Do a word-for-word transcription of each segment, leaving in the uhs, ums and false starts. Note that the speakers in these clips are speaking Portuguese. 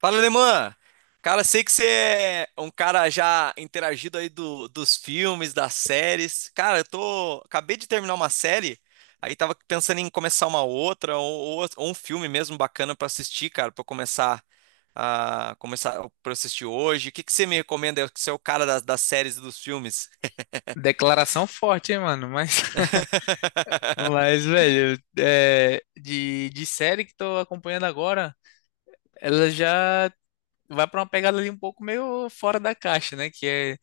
Fala, Alemã! Cara, sei que você é um cara já interagido aí do, dos filmes, das séries. Cara, eu tô. Acabei de terminar uma série, aí tava pensando em começar uma outra, ou, ou- ou um filme mesmo bacana pra assistir, cara, pra eu começar a começar pra eu assistir hoje. O que que você me recomenda? Você é o cara das, das séries e dos filmes. Declaração forte, hein, mano? Mas, mas velho, é, de, de série que tô acompanhando agora, ela já vai pra uma pegada ali um pouco meio fora da caixa, né? Que é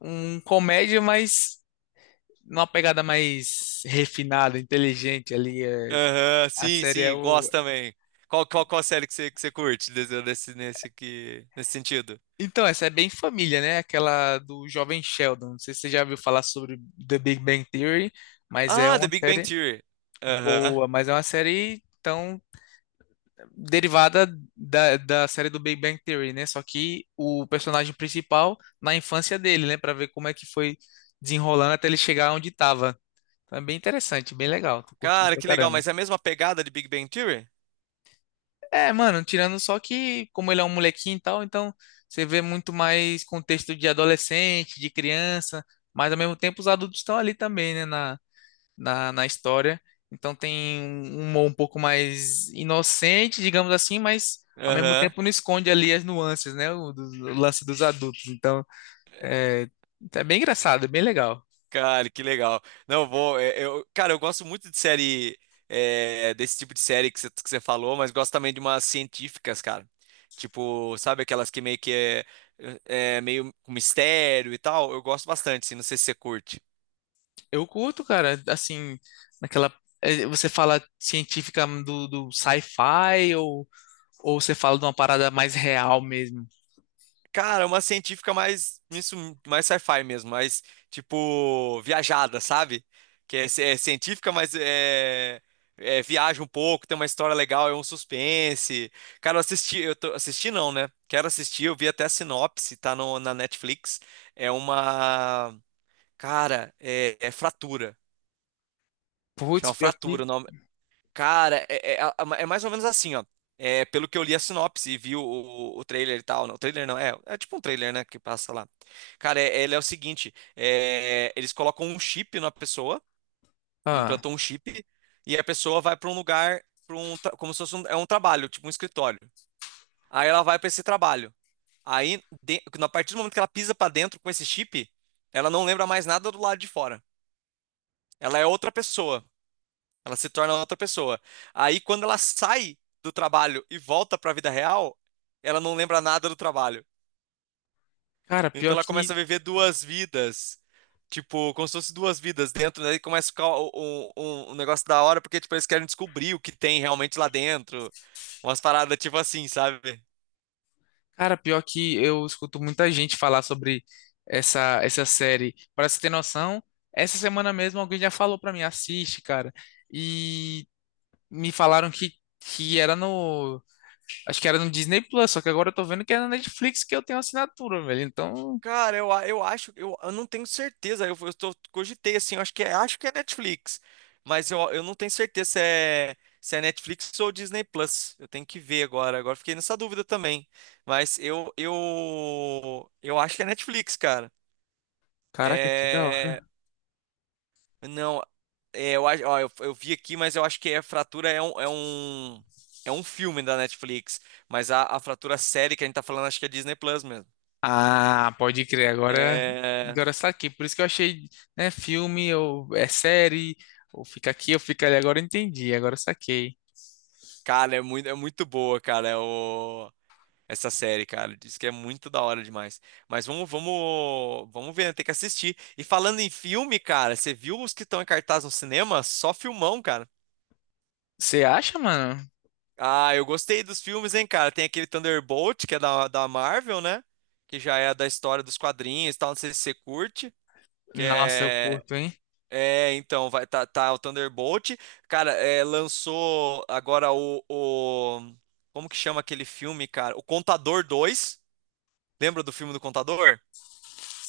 um comédia, mas numa pegada mais refinada, inteligente ali. É. Aham, A sim, série é sim, o. gosto também. Qual, qual, qual série que você, que você curte desse, desse- nesse, que, nesse sentido? Então, essa é bem família, né? Aquela do Jovem Sheldon. Não sei se você já ouviu falar sobre The Big Bang Theory, mas é Ah, The uma Big Bang série Theory. Aham. boa, mas é uma série. Então, derivada da, da série do Big Bang Theory, né? Só que o personagem principal na infância dele, né? Pra ver como é que foi desenrolando até ele chegar onde tava. Então é bem interessante, bem legal. Tô curtindo Cara, pra que legal, caramba. mas é a mesma pegada de Big Bang Theory? É, mano, tirando só que, como ele é um molequinho e tal, então você vê muito mais contexto de adolescente, de criança, mas ao mesmo tempo os adultos estão ali também, né? Na, na, na história. Então tem um humor um pouco mais inocente, digamos assim, mas ao mesmo Aham. tempo não esconde ali as nuances, né? O, do- o lance dos adultos. Então é, é bem engraçado, é bem legal. Cara, que legal. Não, vou. é, Eu, cara, eu gosto muito de série. É, desse tipo de série que você que você falou, mas gosto também de umas científicas, cara. Tipo, sabe aquelas que meio que é, é é meio com mistério e tal? Eu gosto bastante, assim, não sei se você curte. Eu curto, cara, assim, naquela. é, Você fala científica do, do sci-fi ou, ou você fala de uma parada mais real mesmo? Cara, uma científica mais, isso, mais sci-fi mesmo, mais, tipo, viajada, sabe? Que é, ci- é científica, mas é, é, viaja um pouco, tem uma história legal, é um suspense. Cara, eu assisti, eu tô, assisti não, né? Quero assistir, eu vi até a sinopse, tá no, na Netflix. É uma, cara, é, É Fratura. Putz, Chama pior que. Fratura. Cara, é, é- é mais ou menos assim, ó. É, pelo que eu li a sinopse e vi o, o, o trailer e tal. Não, o trailer não, é, é tipo um trailer, né, que passa lá. Cara, é, ele é o seguinte: é, eles colocam um chip na pessoa, Ah, implantam um chip, e a pessoa vai pra um lugar, pra um, tra- como se fosse um, é um trabalho, tipo um escritório. Aí ela vai pra esse trabalho. Aí, de, a partir do momento que ela pisa pra dentro com esse chip, ela não lembra mais nada do lado de fora. Ela é outra pessoa. Ela se torna outra pessoa. Aí, quando ela sai do trabalho e volta para a vida real, ela não lembra nada do trabalho. cara, Então, pior ela começa que. a viver duas vidas. Tipo, como se fosse duas vidas dentro, daí começa a ficar um, um- um negócio da hora, porque, tipo, eles querem descobrir o que tem realmente lá dentro. Umas paradas, tipo assim, sabe? Cara, pior que eu escuto muita gente falar sobre essa, essa série. Pra você ter noção, essa semana mesmo alguém já falou pra mim, assiste, cara. E me falaram que, que era no. Acho que era no Disney Plus, só que agora eu tô vendo que é na Netflix que eu tenho assinatura, velho. Então, Cara, eu, a- eu acho, eu, eu não tenho certeza. Eu, eu tô, cogitei assim, eu acho que é, acho que é Netflix, mas eu, eu não tenho certeza se é, se é Netflix ou Disney Plus. Eu tenho que ver agora. Agora fiquei nessa dúvida também. Mas eu, eu, eu acho que é Netflix, cara. caraca, que da É, hora. não, é, eu, acho- ó, eu, eu vi aqui, mas eu acho que é Fratura é um, é um, é um filme da Netflix. Mas a, a Fratura série que a gente tá falando, acho que é Disney Plus mesmo. Ah, pode crer, agora, É. agora está aqui. Por isso que eu achei, né, filme, ou é série, ou fica aqui, ou fica ali. Agora eu entendi, agora eu saquei. Cara, é muito, é muito boa, cara, é o... essa série, cara. Diz que é muito da hora demais. Mas vamos, vamos, vamos ver, né? Tem que assistir. E falando em filme, cara, você viu os que estão em cartaz no cinema? Só filmão, cara. Você acha, mano? Ah, eu gostei dos filmes, hein, cara. Tem aquele Thunderbolt, que é da, da Marvel, né? Que já é da história dos quadrinhos e tal. Não sei se você curte. Que Nossa, eu é curto, hein? É, então, vai tá, tá o Thunderbolt. Cara, é, lançou agora o, o- Como que chama aquele filme, cara? O Contador dois. Lembra do filme do Contador?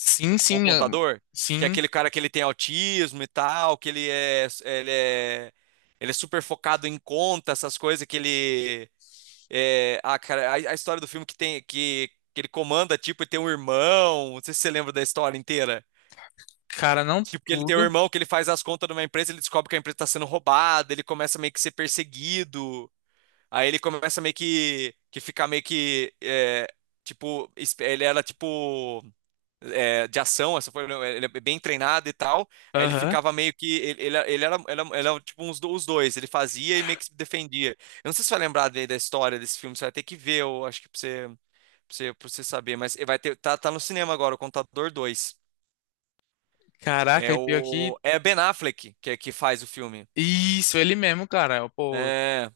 Sim, O sim, eu- Contador? Que é sim, aquele cara que ele tem autismo e tal, que ele é. Ele é, ele é super focado em conta, essas coisas que ele. É, ah, cara, a, a história do filme que tem. Que, que ele comanda, tipo, e tem um irmão. Não sei se você lembra da história inteira. cara, não Tipo, que ele tem um tudo. irmão que ele faz as contas numa empresa, ele descobre que a empresa está sendo roubada, ele começa meio que ser perseguido, aí ele começa meio que, que ficar meio que, é, tipo, esp- ele era tipo, é, de ação, essa foi, né, ele é bem treinado e tal, aí ele Aham. ficava meio que, ele, ele, ele era, ele era, ele era, tipo uns, do- os dois, ele fazia e meio que se defendia. Eu não sei se você vai lembrar de- da história desse filme, você vai ter que ver, eu acho que pra você, pra você, pra você saber, mas vai ter, tá, tá no cinema agora, o Contador dois Caraca, é e pior que. o. É Ben Affleck que, é que faz o filme. Isso, ele mesmo, cara. Pô, É.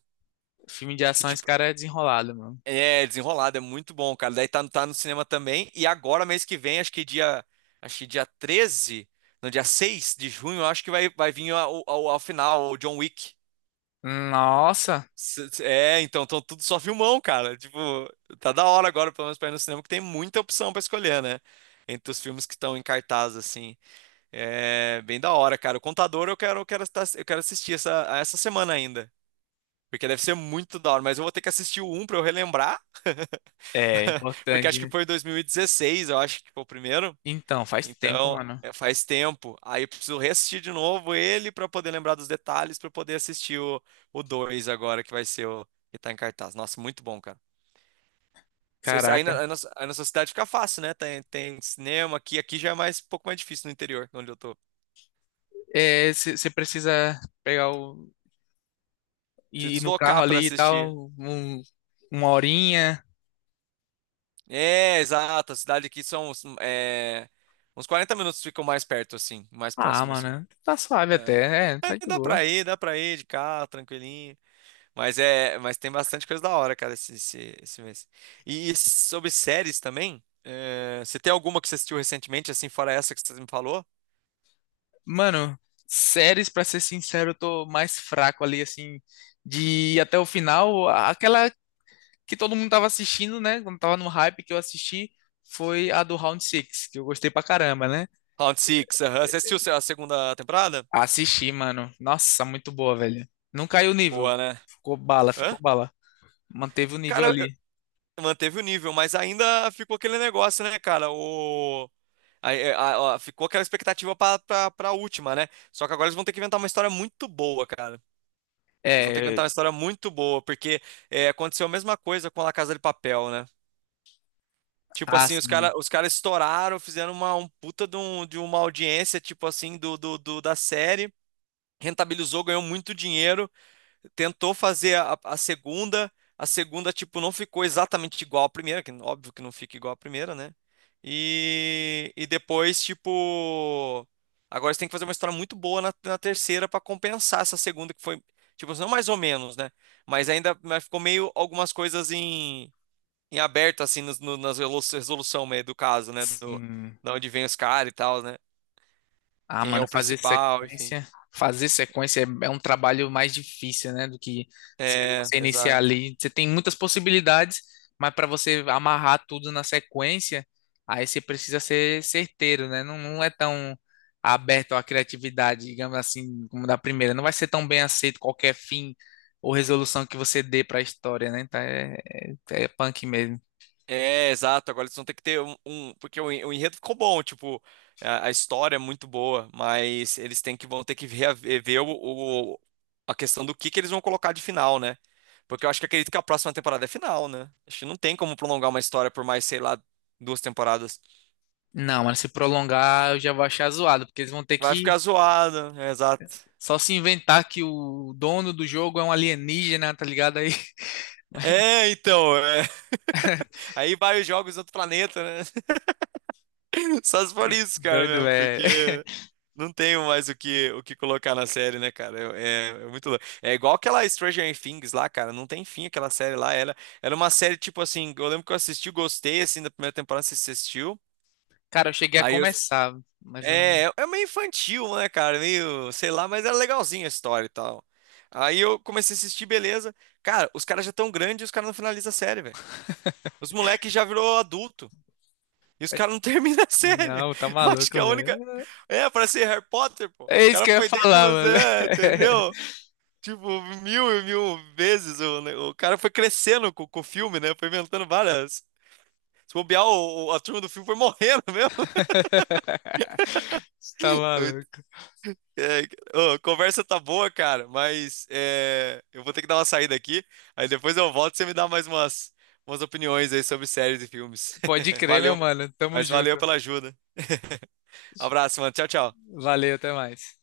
filme de Que ação, esse tipo. cara é desenrolado, mano. É, desenrolado, é muito bom, cara. Daí tá, tá no cinema também. E agora, mês que vem, acho que dia. Acho que dia treze No dia seis de junho, eu acho que vai, vai vir ao, ao, ao final o John Wick. Nossa, S- s- É, então, tão tudo só filmão, cara. Tipo, tá da hora agora, pelo menos pra ir no cinema, que tem muita opção pra escolher, né? Entre os filmes que estão em cartaz, assim. É bem da hora, cara. O Contador eu quero, eu quero, estar- eu quero assistir essa, essa semana ainda. Porque deve ser muito da hora, mas eu vou ter que assistir o um pra eu relembrar, é porque importante, acho que né? foi em dois mil e dezesseis, eu acho que foi o primeiro. Então, faz tempo, Então, mano. é, faz tempo. Aí eu preciso reassistir de novo ele pra poder lembrar dos detalhes, pra eu poder assistir o, o dois agora, que vai ser o que tá em cartaz. Nossa, muito bom, cara. Se- se- Aí na, aí Caraca. na, aí na sua cidade fica fácil, né? Tem, tem cinema aqui, aqui já é mais, um pouco mais difícil no interior, onde eu tô. É, você precisa pegar o. Ir Preciso ir no carro deslocar pra ali e tal, assistir. um- uma horinha. É, exato. A cidade aqui são é, uns quarenta minutos ficam mais perto, assim, mais Ah, próximo, assim. mano, tá suave É. até, é, tá de É, dá boa. pra ir, dá pra ir de carro, tranquilinho. Mas é, mas tem bastante coisa da hora, cara, esse, esse, esse mês. E, e sobre séries também, é, você tem alguma que você assistiu recentemente, assim, fora essa que você me falou? Mano, séries, pra ser sincero, eu tô mais fraco ali, assim, de ir até o final. A- Aquela que todo mundo tava assistindo, né? Quando tava no hype que eu assisti, foi a do Round Six que eu gostei pra caramba, né? Round Six, aham. Você assistiu a segunda temporada? Assisti, mano. Nossa, muito boa, velho. Não caiu o nível. Boa, né? Ficou bala, Hã? ficou bala. Manteve o nível Cara, eu- ali. manteve o nível, mas ainda ficou aquele negócio, né, cara? O... a- a- a- ficou aquela expectativa pra, pra, pra última, né? Só que agora eles vão ter que inventar uma história muito boa, cara. Eles vão ter que É, inventar uma história muito boa, porque é, aconteceu a mesma coisa com a La Casa de Papel, né? Tipo ah, assim, os sim, caras os cara estouraram, fizeram uma um puta de, um- de uma audiência, tipo assim, do, do, do- da série, rentabilizou, ganhou muito dinheiro, tentou fazer a, a segunda, a segunda, tipo, não ficou exatamente igual à primeira, que óbvio que não fica igual à primeira, né? E, e depois, tipo, agora você tem que fazer uma história muito boa na, na terceira para compensar essa segunda que foi, tipo, não mais ou menos, né? Mas ainda mas ficou meio algumas coisas em, em aberto, assim, nos- no, nas relo- resolução meio do caso, né? Do, sim. da onde vem os caras e tal, né? Ah, Quem é mano, o fazer principal, enfim. sequência, fazer sequência é, é um trabalho mais difícil, né, do que você, É, você iniciar exato. ali. Você tem muitas possibilidades, mas para você amarrar tudo na sequência, aí você precisa ser certeiro, né? Não, não é tão aberto à criatividade, digamos assim, como da primeira. Não vai ser tão bem aceito qualquer fim ou resolução que você dê para a história, né? Então é, é, é punk mesmo. É, exato. Agora eles vão ter que ter um, um- porque o, en- o enredo ficou bom, tipo, a, a história é muito boa, mas eles têm que vão ter que ver, o, o- a questão do que que eles vão colocar de final, né? Porque eu acho que acredito que a próxima temporada é final, né? Acho que não tem como prolongar uma história por mais, sei lá, duas temporadas. Não, mas se prolongar, eu já vou achar zoado, porque eles vão ter Vai que ficar zoado, é, exato. Só se inventar que o dono do jogo é um alienígena, tá ligado aí? É, então, é. Aí vai os jogos do outro planeta, né? Só se for isso, cara, Doido, mesmo, velho. porque não tenho mais o que, o que colocar na série, né, cara? É, é- é muito louco. É igual aquela Stranger Things lá, cara. Não tem fim aquela série lá. Era, era uma série, tipo assim, eu lembro que eu assisti, gostei, assim, da primeira temporada, você assistiu. Cara, eu cheguei a Aí eu. começar, mas eu não. É, é é meio infantil, né, cara? Meio, sei lá, mas era legalzinha a história e tal. Aí eu comecei a assistir, beleza. Cara, os caras já tão grandes e os caras não finalizam a série, velho. Os moleques já virou adulto. E os caras não terminam a série. Não, tá Eu acho que a maluco, única. velho. É, pra ser Harry Potter, pô. O É isso cara que eu ia foi desde falar, os mano. É, entendeu? Tipo, mil e mil vezes. O, ne- o cara foi crescendo com, com o filme, né? Foi inventando várias. Se bobear, o, o- a turma do filme foi morrendo mesmo. Tá maluco. É, ô, a conversa tá boa, cara, mas é, eu vou ter que dar uma saída aqui. Aí depois eu volto e você me dá mais umas, umas opiniões aí sobre séries e filmes. Pode crer, meu Valeu, mano. Tamo mas valeu junto. pela ajuda. Abraço, mano. Tchau, tchau. Valeu, até mais.